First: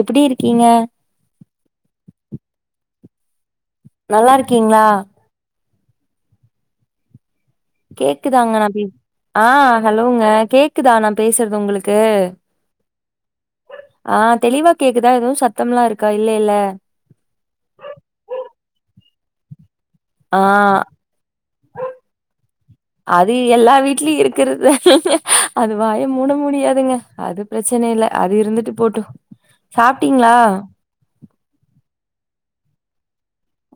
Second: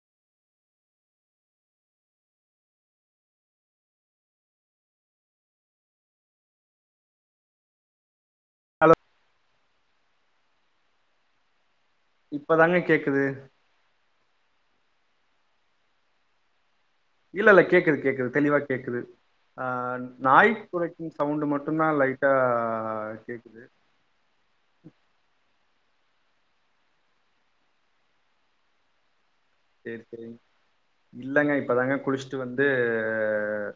எப்டி இருக்கீங்க நல்லா இருக்கீங்ளா கேக்குதாங்க நா பே ஹலோ ஆ ஹலோங்க கேக்குதா நா பேசுறது உங்களுக் இப்பதாங்க கேக்குது ஆ தெளிவா கேக்குதா எதுவு சத்தம்லா இருக்கா இல்லேல இல்ல இல்ல கேக்குது கேக்குது தெளிவா கேக்குது ஆ ஆ நாய் குறைக்கும் சவுண்டு மட்டுதா லைட்டா கேக்குது [unintelligible] இருக்கறது தானங்க அது வாய மூட முடியாதுங்க அது பிரச்சன இல்ல அது இருந்துட்டு போட்டு செரி செரி சாப்ட்டீங்களா இல்லங்க இப்பதாங்க குளிச்சுட்டு வந்து அ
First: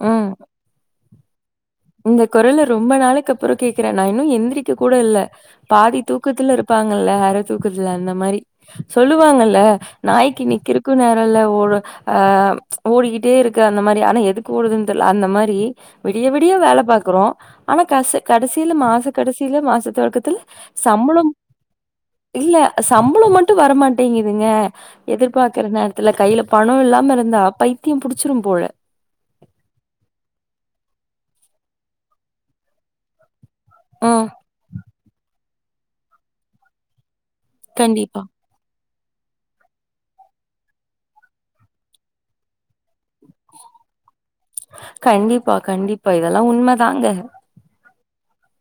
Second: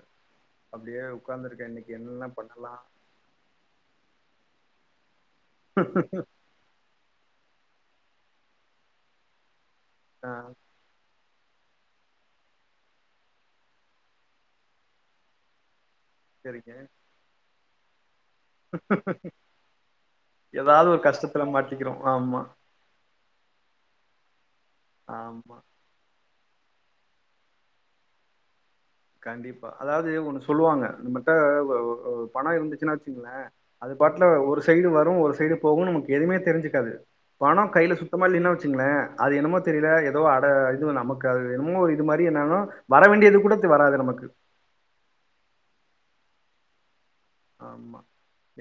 அப்டியே உக்காந்துருக்க இன்னைக் உங்க குரல ரொம்ப நாளைக்கு அப்றோ கேக்குற நா இன்னு எந்திரிக்க கூட இல்ல பாதி தூக்கத்துல இருப் பாங்கல்ல அரை தூக்குதுல அந்த மாரி சொல்லுவாங்கல்ல ஆ நாய்க்கு நிக்கிற துக்கு நேரோல்ல ஓடு ஆ ஓடிக்கிட்டே இருக்கு அந்த மாரி ஆனா எதுக்கு ஓடுதுன்னு தெர்ல அந்த மாரி விடிய வி டிய சேரிங்க வேல பாக்றோ ஆனா காசு கடைசில மாச கடைசில மாச தொடக்கத்துல ஏதாவது ஒரு சம்பளோம் கஷ்டத்துல மாட்டிக்கிறோ ஆமா இல்ல சம்பளம் மட்டும் வரமாட்டேங்குதுங்க ஆமா எதிர்பாக்கற நேரத் த்துல கையில பணோ இல்லாம இருந்தா பைத்தியம் புடுச்சிரும் போல கண்டிப்பா அதாவது ஒண்ணு சொல்லுவாங்க நம்மட ஒ ஒ பணோ இருந்துச்சுனா வச்சுங்களே அது பாட்டுல ம். ஒரு சைடு வரு ஒரு சைடு போகும்னு நமக்கு எதுவுமே தெரிஞ்சுக்காது பணம் கையில கண்டிப்பா. சுத்தமா இல்லைனா வச்சுங்களே அது என்னமோ தெரியல ஏதோ அட இது நமக்கு அது என்னமோ ஒரு இது மாரி என்ன வர வேண்டியது கூட வராது நமக்கு கண்டிப்பா கண்டிப்பா இதெல்லா உண்மதாங்க ஆமா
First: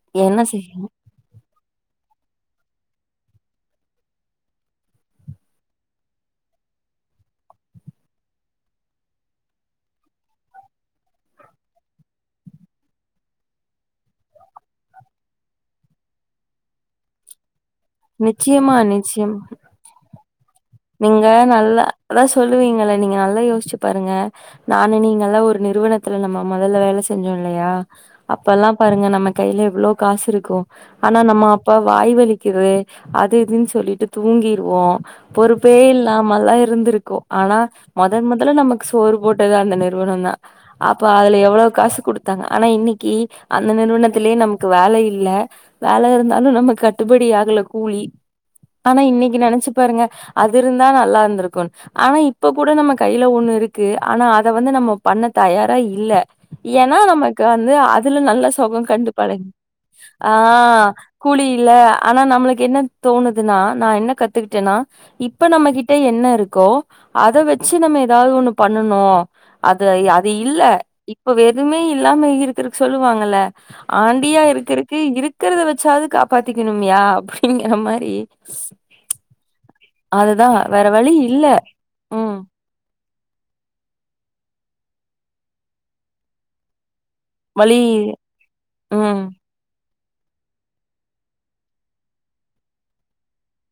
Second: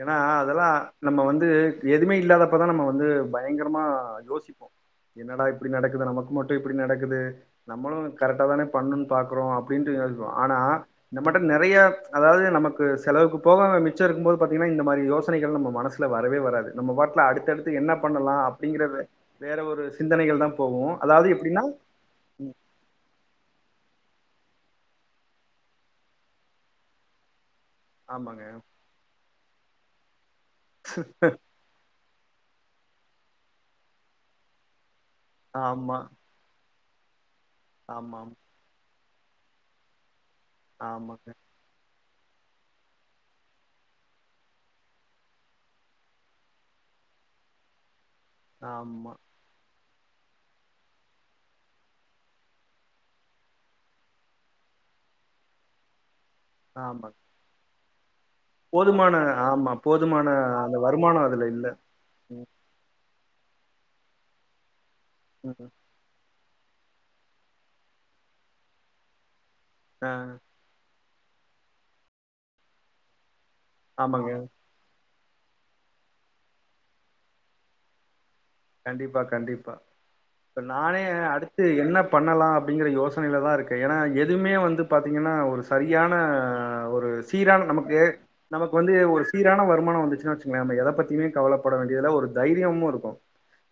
ஏன்னா என்ன அதெல்லா செய்யணு நம்ம வந்து எதுவுமே இல்லாத அப்ப தா நம்ம வந்து பயங்கரமா யோசிப்போ என்னடா இப்டி நடக்குது நமக்கு மட்டு இப்டி நடக்குது நம்மளு கரெக்டா தானே பண்ணும்னு பாக்குறோ அப்டின்னுட்டு ஆனா இந்த மட்டு நெறைய அதாவது நமக்கு செலவுக்கு போகாம மிச்ச இருக்கும் போது பார்த்தீங்கன்னா இந்த மாரி யோசனைகள் நம்ம மனசுல வரவே வராது நம்ம பாட்ல அடுத்தடுத்து என்ன பண்ணலா நிச்சயமா அப்டிங்கிற வே நிச்சயம் வேற ஒரு சிந்தனைகள் தா போகு நீங்க அதாவது எப்டின்னா நல்லா அதா சொல்லுவீங்களா நீங்க நல்லா யோசிச்சு பாருங்க நானு நீங்க எல்லா ஒரு நிறுவனத்துல நம்ம முதல்ல வேல செஞ்சோ இல்லயா ஆமாங்க அப்பல்லா பாருங்க நம்ம கையில எவ்ளோ காசு இருக்கூ ஆனா நம்ம அப் அப்ப வாய் வலிக்கிது அது இதுன் சொல்லிட்டு தூங்கிருவோ பொறுப்பே ஆமா இல்லா ம ல்லா இருந்திருக்கோ ஆனா மொதன் ஆமாம் மொதல்ல நமக்கு சோறு போட்டது அந்த நிறுவனந்தா அப்ப ஆமாங்க அதுல எவ்வுளவு காசு குடுத் தாங்க ஆனா இன்னிக்கி அந்த நிறுவனத்திலேயே நமக்கு வேலை இல்ல வேலை இருந்தாலு நமக்கு கட்டுபடி ஆகல கூலி ஆனா ஆமா இன்னைக்கி நெனச்சு பாருங்க அது இருந்தா நல்லா இருந்திருக்கூன் ஆனா இப்ப கூட நம்ம கையில ஒண்ணு இருக்கு ஆனா அத வந்து நம்ம பண்ண தயார இல்ல ஏன்னா ஆமாங்க நமக்கு வந்து அதுல நல்ல ச சொக கண்டு போதுமான பழகி ஆமா போதுமான ஆ அந்த வருமானோ கூலி அதுல இல்ல ஆனா நம்மளுக்கு என்ன தோணுதுனா நா என்ன கத்துக்கிட்டேனா இப்ப ம் நம்மகிட்ட என்ன இருக்கோ அத வச்சு நம்ம எதாவ்து ஒண்ணு பண்ணனு அது ஆ அது இல்ல இப்பவே எதுமே இல்லாம இருக்கறதுக்கு சொல்லு வாங்கல்ல ஆமாங்க ஆண்டியா இருக்குருக்கு இருக் இருக்கிறத வச்சாவ்து காப்பாத்திக்கிணும்யா அப்படிங்கிற மாறி கண்டிப்பா கண்டிப்பா இப்ப வேற நானே வழி இல்ல அடுத்து என்ன ம் பண்ணலா அப் அப்டிங்கிற யோசனையில தா இருக்கே ஏன்னா எதுவுமே வந்து பாத்தீங்கன்னா ஒரு சரியான ஒரு சீரான வழி நமக்கு நமக்கு வந்து ம் ஒரு சீ சீரான வருமானொ வந்துச்சின் வச்சுங்ளே நம்ம எதை பத்தியுமே கவலப்பட வேண்டியது இல்ல ஒரு தைரியமு இருக்கூ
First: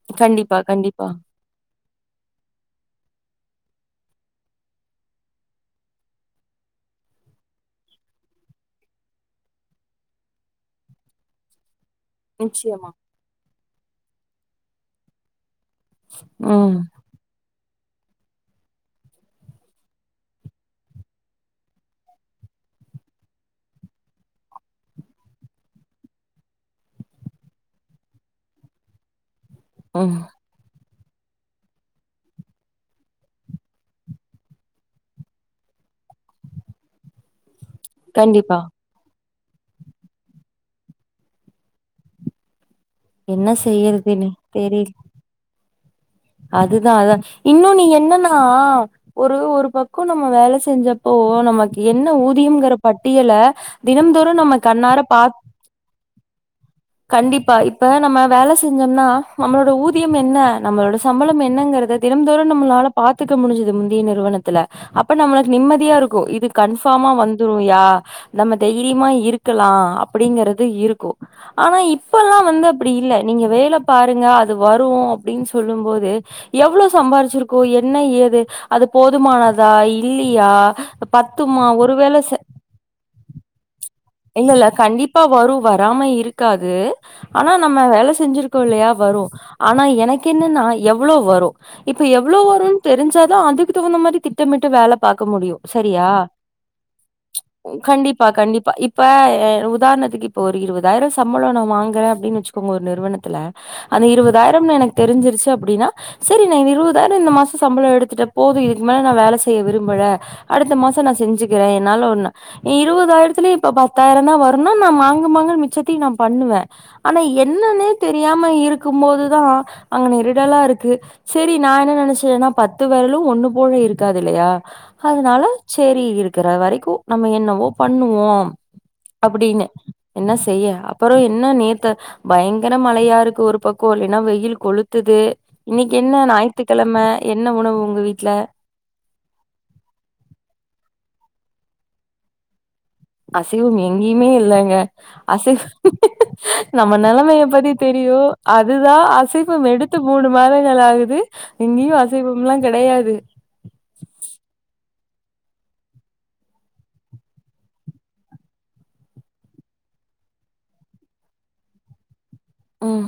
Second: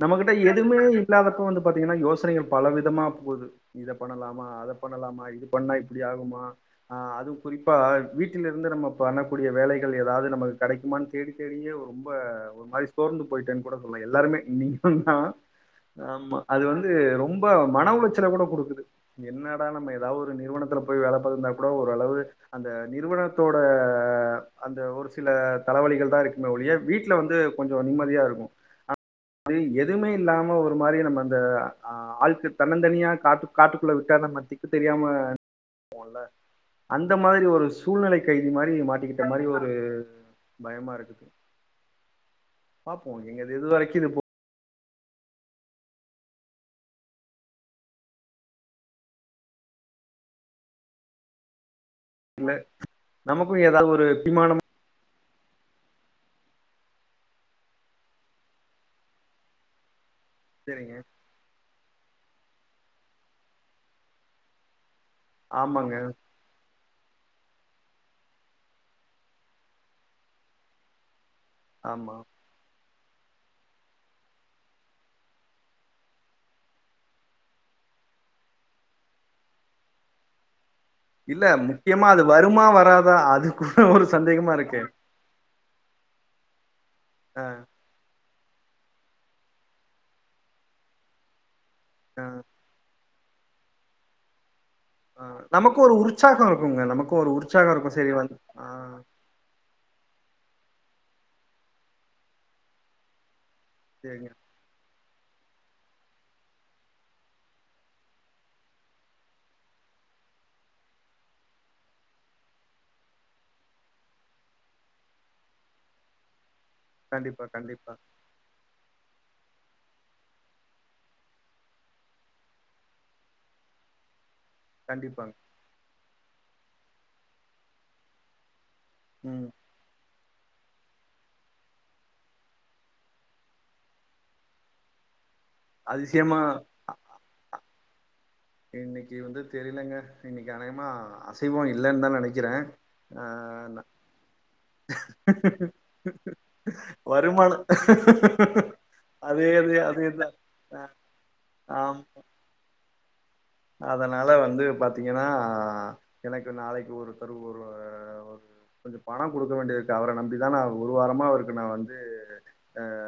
நம்ம கிட்ட கண்டிப்பா எதுவுமே கண்டிப்பா இல்லாத அப்ப வந்து பாத்தீங்கன்னா யோசனைகள் பல விதமா போது இத பண்ணலாமா அத பண்ணலாமா இது பண்ணா இப்புடி ஆகுமா ஆ அதும் குறிப்பா வீட்டில் இருந்து நம்ம பண்ணக்கூடிய வேலைகள் எதாவ்து நமக்கு கெடைக்குமான் தேடி தேடியே ஒரு ரொம்ப ஒரு மாரி நிச்சயமா சோர்ந்து போயிட்டேன் கூட சொல்லலா எல்லாருமே நீங்களு தா ஆமா அது ம் வந்து ரொம்ப மன உளைச்சல கூட குடுக்குது என்னடா நம்ம எதாவ்து ஒரு நிறுவனத்துல போய் வேல பாத்திருந்தா கூட ஓரளவு அந்த நிறுவனத்தோட அந்த ஒரு சில தலவலிகள் தா இருக்குமே ஒழிய வீட்ல வந்து கொஞ்சொ நிம்மதியா இருக்கூ [inaudible] எதுவுமே ம் இல்லாம ஒரு மாரி நம்ம அந்த ஆ ஆளுக்கு தன்னந் தனியா காட்டுக் காட்டுக்குள்ள விட்டா நம்ம திக்கு தெரியாம போல அந்த மாதிரி ஒரு விஷ் சூழ்நிலை கைதி கண்டிப்பா மாரி மாட்டிக்கிட்ட மாரி ஒரு பயமா இருக்குது பாப்போ எங்க என்ன இது வரைக்கு இது போ செய்யறதுன்னே தெரியில அதுதா அதா இன்னு நீ என்னன்னா ஒரு ஒரு பக்கொ நம்ம வேல செஞ்சப்போ நமக் என்ன ஊதியம்ங்குற பட்டியல நமக்கு ஏதாவது ஒரு தினம்தோறும் நம்ம தீர்மானம் கண்ணாற பா கண்டிப்பா இப்ப நம்ம வேல செஞ்சோம்னா நம்மளோட ஊதியம் என்ன நம்மளோட சரிங்க சம்பளம் என்னங்குறத தினம் தோறும் நம்மளால பாத்துக்க முடிஞ்சது முந்தைய நிறுவனத்துல அப்ப நம்மளுக்கு நிம்மதியா ஆமாங்க இருக்கூ இது கன்ஃபாமா வந்துரு யா நம்ம தைரியமா இருக்கலா அப்படிங்கறது இருக்கூ ஆனா ஆமா இப்பெல்லா வந்து அப்டி இல்ல நீங்க வேல பாருங்க அது வரு அப்டின் சொல்லும் போது து எவ்ளோ சம்பாரிச்சிருக்கோ என்ன ஏது அது போதுமானதா இல்லியா இல்ல முக்கியமா அது வருமா வராதா அது கூட ஒரு இல்ல சந்தேகமா இல்ல இருக்கு கண்டிப்பா வரு வராம இருக்காது ஆ ஆனா நம்ம வேல செஞ்சிருக் கோல்லயா வரு ஆனா எனக்கு என்னனா எவ்வளோ வரு இப்ப ஆ எவ்ளோ வருன் தெரிஞ்சாதா அதுக்கு தகுந்த மாரி திட்டமிட்டு வேல ஆ பாக்க முடியு நமக்கு ஒரு செரியா உற்சாகோ இருக்குங்க நமக்கு ஒரு உற்சாகோ இருக்கு சரி கண்டிப்பா வந்து ஆ கண்டிப்பா இப் [unintelligible] உதாரணத்துக்கு இப்ப ஒரு இருவதாயிரோ சம்பளோ நா வாங்குறனு அப்டின்னு வெச்சுக்கோங்க ஒரு நிறுவனத்துல அந்த சரிங்க இருவதாயிரம்னு எனக்கு தெரிஞ்சிருச்சு அப்டின்னா செரி நா இருவதாயிரோ இந்த மாசோ சம்பளோ எடுத்துட்ட போது இதுக்கு மேல நா வேல செய்ய விரும்பல அடுத்த மாசோ நா செஞ்சுக்கிறே என்னால ஒண்ண இருவதாயிரத்துலியே இப்ப பத்தாயிரந்தா வருன்னா நா மாங்கு மாங்குனு மிச்சத்தையு நா பண்ணுவே ஆனா கண்டிப்பா என்னனே கண்டிப்பா தெரி தெரியாம இருக்கும் போது தா அங்க நெரிடலா இருக்கு செரி நா என்ன நெனச்சேனா பத்து வெரலு ஒண்ணு போல இருக்காது இல்லியா கண்டிப்பாங்க அதுனால சேரி இருக்குற வரைக்கு நம்ம என்னவோ பண்ணுவோம ம் அப்டின்னு என்ன செய்ய அப்றோ என்ன நேத்து பயங்கர மழையா இருக்கு ஒரு பக்கோ இல்லன்னா வெயில் கொளுத்துது இன்னிக்கி என்ன அதிசயமா ஞாயித்துக்கிழம என்ன உணவு உங்க வீட்ல இன்னிக்கி வந்து தெரிலங்க இன்னிக்கி அனேகமா அசைவோ இல்லனு தா நெனைக்கிற அசைவம் எங்கேயுமே இல்லங்க அசைவ நம்ம நெலைமைய வருமானோ பத்தி தெரியு அது தா அதே அசைவம் அதே எடுத்து அதேதா மூணு மாதங்கள் ஆ ஆகுது இங்கயு ஆம் அசைவம்ல்லா கெடையாது அதனால வந்து பாத்தீங்கன்னா எனக்கு நாளைக்கு ஒருத்தரு ஒரு கொஞ்சோ பணோ குடுக்க வேண்டியது இருக்கு அவர நம்பிதா நா ஒரு வாரமா அவருக்கு நா வந்து ஆ ம்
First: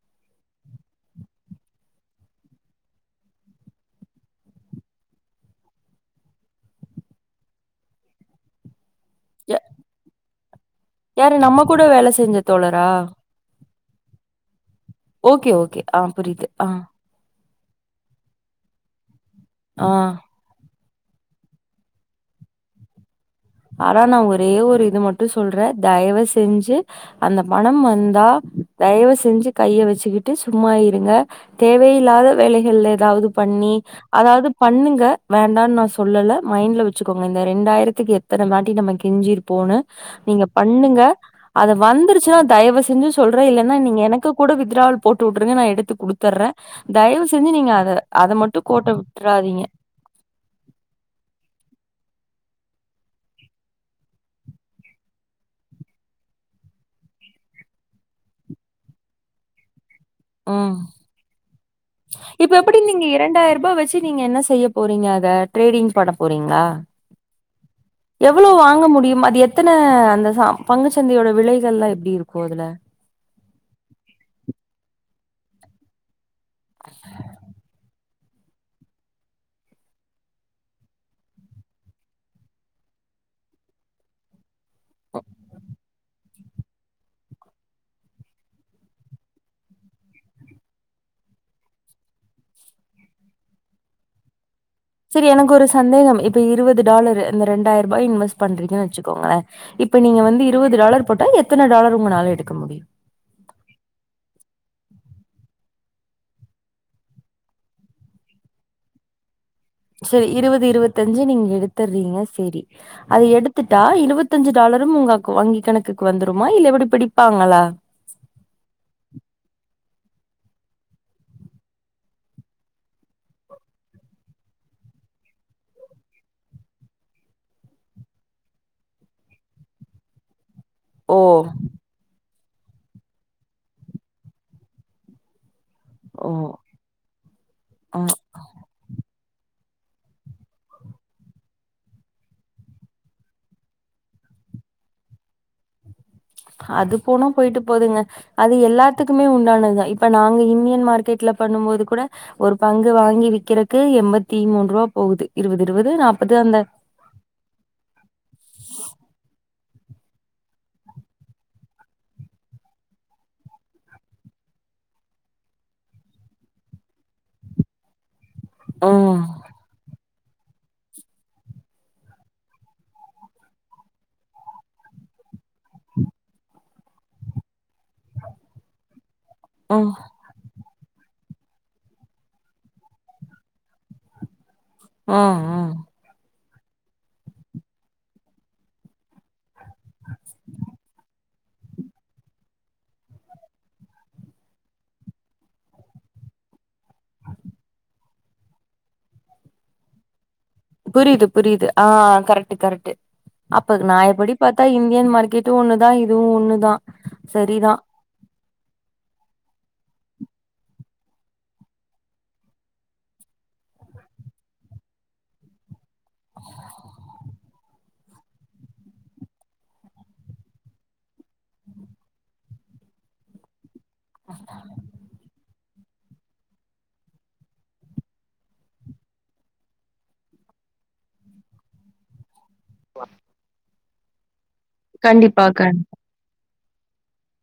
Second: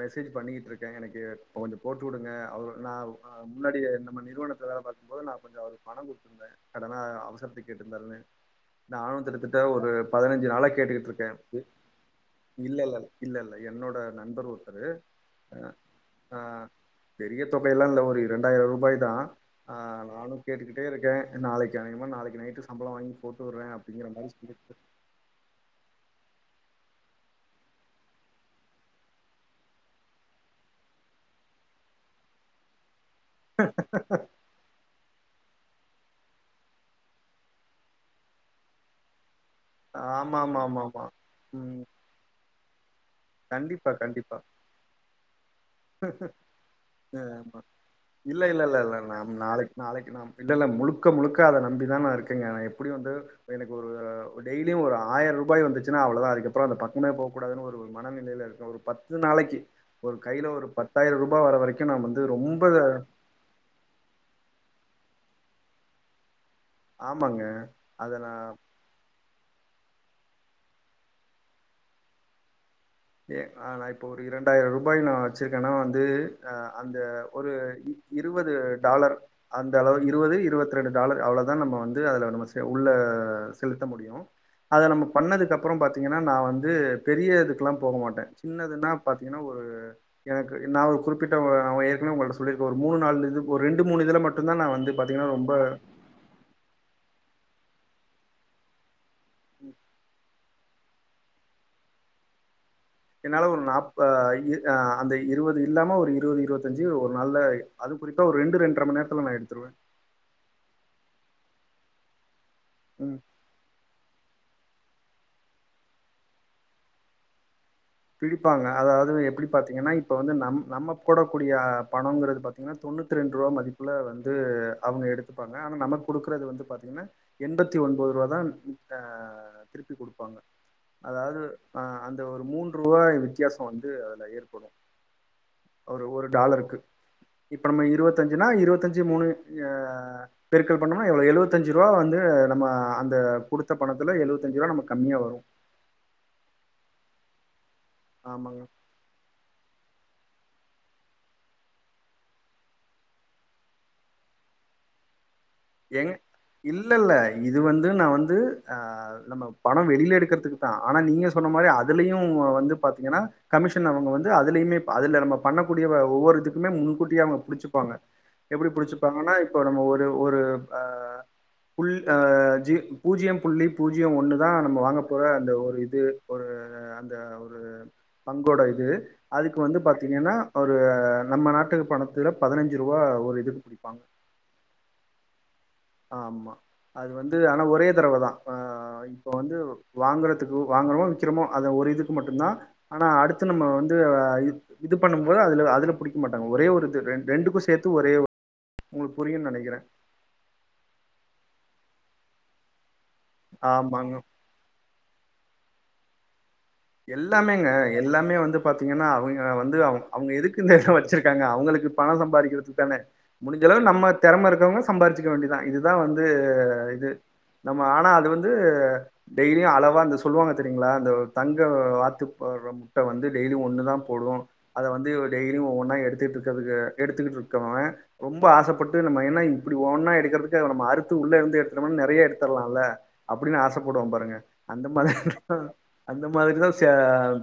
மெசேஜ் பண்ணிக்கிட்டு இருக்க எனக்கு இப்போ கொஞ்சோ போட்டு விடுங்க அவ நா முன்னாடியே நம்ம நிறுவனத் துல வேல பாக்கும் போது நா கொஞ்சோ அவருக்கு பணோ குடுத்திருந்த கடனா அவசரத்துக்கு கேட்டிருந்தாருனு நானு கிட்டத்தட்ட யா- ஒரு பதினஞ்சு நாளா கேட்டுக்கிட்டு யாரு இருக்கே நம்ம கூட வேல செஞ்ச இல்ல தோழரா இல்ல இல்ல இல்ல என்னோட நண்பர் ஒருத்தரு ஓகே ஓகே ஆ புரியுது ஆ பெரிய தொகையெல்லா இல்ல ஒரு இரண்டாயிரோ ரூபாய் தா ஆ ஆனாலு கேட்டுக்கிட்டே இருக்கே நாளிக்கி அனேகமா நாளிக்கி நைட்டு சம்பள வாங்கி போட்டு விட்றே அப்டிங்குற மாரி சொல்லிட்டு [unintelligible] சொல்ற தயவு செஞ்சு அந்த பணம் வந்தா தயவு செஞ்சு கைய வெச்சுக்கிட்டு சும்மா இருங்க தேவையில்லாத வேலைகள்ல எதாவது பண்ணி அதாவது பண்ணுங்க வேண்டான்னு நா சொல்லல மைண்ட்ல வெச்சுக்கோங்க இந்த ரெண்டாயிரத்துக்கு எத் எத்தன வாட்டி நம்ம கெஞ்சிருப்போனு ஆமா நீங்க ஆமா ஆமா பண்ணுங்க ஆமா அது ம் வந்துருச்சுன்னா தயவு செஞ்சு சொல்ற இல்லனா கண்டிப்பா நீங்க எனக்கு கண்டிப்பா கூட வித்டிராவல் போட்டு விட்ருங்க நா எடுத் குடுத்துடுற தயவு ஆமா செஞ்சு நீங்க அத அத மட்டு கோட்ட விட்றாதீங்க நாளிக்கு நா இல்ல இல்ல முழுக்க முழுக்க அத நம்பிதா நா இருக்கேங்க நா எப்டியு வந்து எனக்கு ஒரு டெய்லியு ஒரு ஆயிரரூபா வந்துச்சுன்னா அவ்ளோ தா அதுக்கப்றோ அந்த பக்கமே போக கூடாதுனு ஒரு மனநிலையில இருக்க ஒரு பத்து நாளிக்கி ஒரு கையில ஒரு ம் பத்தாயிர ரூபா வர வரைக்கு‌ நா வந்து ரொம்ப ரெண்டாயிர ரூபா வெச்சு நீங்க என்ன செய்ய போறீங்க அத டிரேடிங் பண்ண போறீங்களா ஆமாங்க அத நா எவ்ளோ வாங்க முடியும் அது எத்தன அந்த பங்குச்சந்தையோட விலைகள் எல்லா எப்டி இருக்கு அதுல ஏ நா இப்போ ஒரு இரண்டாயிர ரூபாய் நா வெச்சுருக்கேன்னா வந்து அந்த ஒரு இருவது டாலர் அந்த அளவு இருவது இருவத்தி ரெண்டு டாலர் அவ்ளதா நம்ம வந்து ஆ நம்ம உள்ள செலுத்த முடியு அத நம்ம பண்ணதுக்கு அப்றோ பாத்தீங்கன்னா நா வந்து பெரிய இதுக்கெல்லா போக மாட்டே சின்னதுன்னா பாத்தீங்கன்னா ஒரு எனக்கு நா ஒரு குறிப்பிட்ட ஏற்கனவே உங்களிட்ட சொல்லிருக்க ஒரு மூணு நாலு இது ஒரு ரெண்டு மூணு இதுல மட்டுதா நா வந்து செரி பாத்தீங்கன்னா எனக்கு ரொம்ப ஒரு சந்தேகம் இப்ப இருவது டாலர் இந்த ரெண்டாயிர ரூபா இன்வெஸ்ட் பண்றீங்க வச்சுக்கோங்க இப்ப நீங்க வந்து இருவது டாலர் போட்டா எத்தன டாலர் உங்கனால எடுக்க முடியு என்னா ஒரு நாப் அந்த இருவது இல்லாம ஒரு இருவது இருவத்தஞ்சு ஒரு நாள்ல அது குறிப்பா ஒரு ரெண்டு ரெண்ட்ர மண் நேரத்துல நா எடுத்துருவே சரி இருவது இருவத்தஞ்சு நீங்க எடுத்துரிங்க சரி ம் அத எடுத்து டுத்துட்டா இருவத்தஞ்சு டாலரு உங்க வங்கி கணக்கு வந்துடுமா இல்ல எப்டி பிடிப்பாங்களா பிடிப்பாங்க அதாவது எப்படி பாத்தீங்கன்னா இப்ப வந்து நம் நம்ம போடக்க கூடிய பணோங்றது பா த்தீங்கன்னா தொண்ணூத்தி ரெண்டு ருவா மதிப்புல வந்து அவங்க எடுத்துப்பாங்க ஆனா நமக்கு குடுகாறது வந்து பாத்திங்ன்னா எண்பத்தி ஒம்போது ருவா தா அ திருப்பி குடுப்பாங்க ஓ அதாவ்து அ அந்த ஒரு மூன்று ருவாய் வித்தியாசோ வந்து அதுல ஏற்படு ஒரு ஒரு ஓ டாலருக்கு இப்ப நம்ம ஆ. இருவத்தஞ்சுனா இருவத்தஞ்சு மூணு அ பெருக்க்கள் பண்ணோமா எவ்ளோ எழுவத்தஞ்சு ருவா வந்து நம்ம அந்த குடுத்த பணத்துல எழுவத்தஞ்சு ருவா நமக்கு கம்மியா வரு அது போனா பொய்ட்டு போதுங்க அது ஆமாங்க எல்லா த்துக்குமே உண்டானதுதா இப்ப நாங்க இன்டியன் மார்க்கெட்ல பண்ணு போது கூட ஒரு பங்கு வாங்கி விக்கிறக்கு எண்பத்தி மூன்ருவா போவுது இருவது எங்க இல்ல இல்ல இது வந்து நா வந்து அ நம்ம பணோ வெளியில எடுக்றதுக்குதா ஆனா நீங்க சொன்ன மாதிரி அதுலயு வந்து பாத்திங்ன்னா கமிஷன் அவுங்க வந்து அதுலியுமே அதில நம்ம பண்ணக்கூடிய ஒவ்வொரு இதுக்குமே முன்கூட்டியே அவுங்க புடிச்சிப்பாங்க எப்டி ம் புடிச்சுப்பாங்கன்னா இப்போ நம்ம ஒரு ஒரு அ புல் அ ஜி பூஜ்ஜியம் புள்ளி பூஜ்ஜியம் ஒன்னு தா நம்ம வாங்க போற அந்த ஒரு இது ஒரு அந்த ஒரு பங்கோட இது அதுக்கு வந்து ம் பாத்திங்கன்னா ஒரு நம்ம நாட்டு பணத்தி பதினஞ்சு ருவா ஒரு இதுக்கு பிடிப்பாங்க ம்ம் ம் ஆமா அது வந்து ஆனா ஒரே தரவதா அ இப்போ வந்து வாங்குறதுக்கு வாங்கிறமோ விக்ரமோ அந்த ஒரு இதுக்கு மட்டு்தா ஆனா அடுத்து நம்ம வந்து இது பண்ணும்போது அது அது ல புடிக்க மாட்டாங்க ஒரே ஒரு இது ரெண்டுக்கு சேத்து ஒரே உங்ளுக்கு புரியுனு நெனைக்றே புரியுது புரியுது அ கரெக்ட் கரெக்ட் அப்ப ஆமாங்க நாயப்படி பாத்தா இந்தியன் மார்க்கெட்டு ஒண்ணுதா இதுவு ஒண்ணுதா எல்லாமேங்க சரிதா எல்லாமே வந்து பாத்திங்கன்னா அவங்க வந்து அவ அவுங்க எதுக்கு இதுல வச்சிருக்காங்க அவூங்களுக்கு பணோ சம்பாரிக்றதுக்குதான முடிஞ்சளவு நம்ம தெறம இருக்கவங்க சம்பாதிச்சுக்க வேண்டியதா இதுதா வந்து இது நம்ம ஆனா அது வந்து டெய்லியு அளவா அந்த சொல்லுவாங்க தெரியுங்ளா அந்த தங்க வாத்துபோட்ற முட்டை வந்து டெய்லி ஒன்னுதா போடு அத வந்து டெய்லி ஒவ்வொன்னா எடுத்துட்டு இருக்கதுக்கு எடுத்துக்கிட்டு இருக்கவ ரொம்ப ஆசப்பட்டு நம்ம என்னா இப்டி ஒன்னா எடுக்கறதுக்கு நம்ம அறுத்து உள்ள இருந்து எடுத்துட்டோம்னா நெறைய எடுத்து தரலால அப்டின்னு ஆசைப்படுவோ பாருங்க அந்த கண்டிப்பா மாதிரிதா கண் அந்த மாதிரிதா ச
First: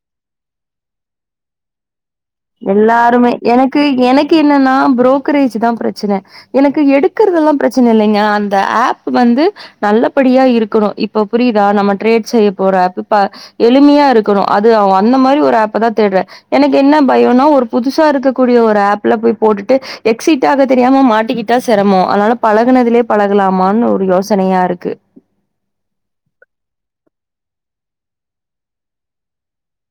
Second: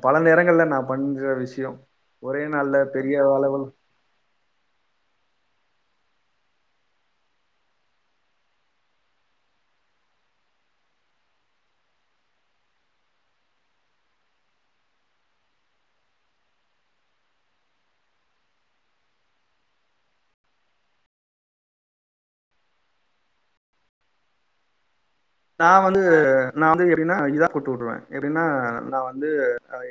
பல நேரங்கள்ல நா பண்ற விஷ்யோ ஒரே நாள்ல பெரிய எல்லாருமே அளவள் எனக்கு எனக்கு என்னன்னா ப்ரோக்கரேஜ்தா பிரச்சன எனக்கு எடுக்றதஎல்லா பிரச்சன இல்லைங்க அந்த ஆப் வந்து நல்லபடியா இருக்கணு இப்ப புரியுதா நம்ம ட்ரேட் செய்ய போற ஆப்பு இப்ப எளிமையா இருக்கணு அது அவ அந்த மாதிரி ஒரு ஆப்பதா தேடுறே எனக்கு என்ன பயோனா ஒரு புதுசா இருக்கக்கூடிய ஒரு ஆப்ல போய் போட்டுட்டு எக்ஸிட் ஆக தெரியாம மாட்டிக்கிட்டா சிரமோ அதனால பழகுனதுலேயே பழகலாமான்னு ஒரு யோசனையாருக்கு நா வந்து நா வந்து எப்படின்னா [unintelligible] விடுவேன் எப்படின்னா நா வந்து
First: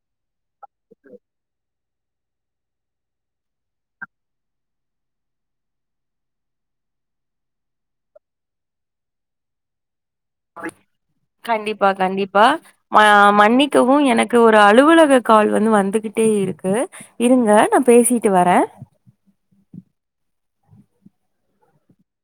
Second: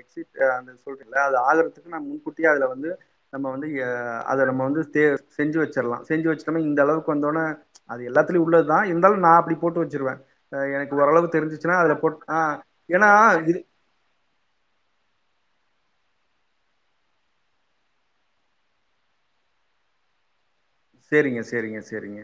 எக்ஸிட் சொல்றல அது ஆகுறதுக்கு நான் முன்கட்டியே அதுல வந்து நம்ம வந்து ஏ அதை நம்ம வந்து தே செஞ்சு வெச்சரலா செஞ்சு வெச்சுட்டோம்னா இந்த அளவுக்கு வந்தோனே அது எல்லாத்துலயு உள்ளதுதா இருந்தாலு நா அப்டி போட்டு வச்சுருவே இப்ப எனக்கு ஓரளவு தெரிஞ்சிச்சுன்னா அதுல போட் ஆ ஏனா இது கவு எனக்கு ஒரு அலுவலக கால் வந்து வந்துகிட்டே இருக்கு இருங்க நா பேசிட்டு வரே சேரிங்க சேரிங்க சேரிங்க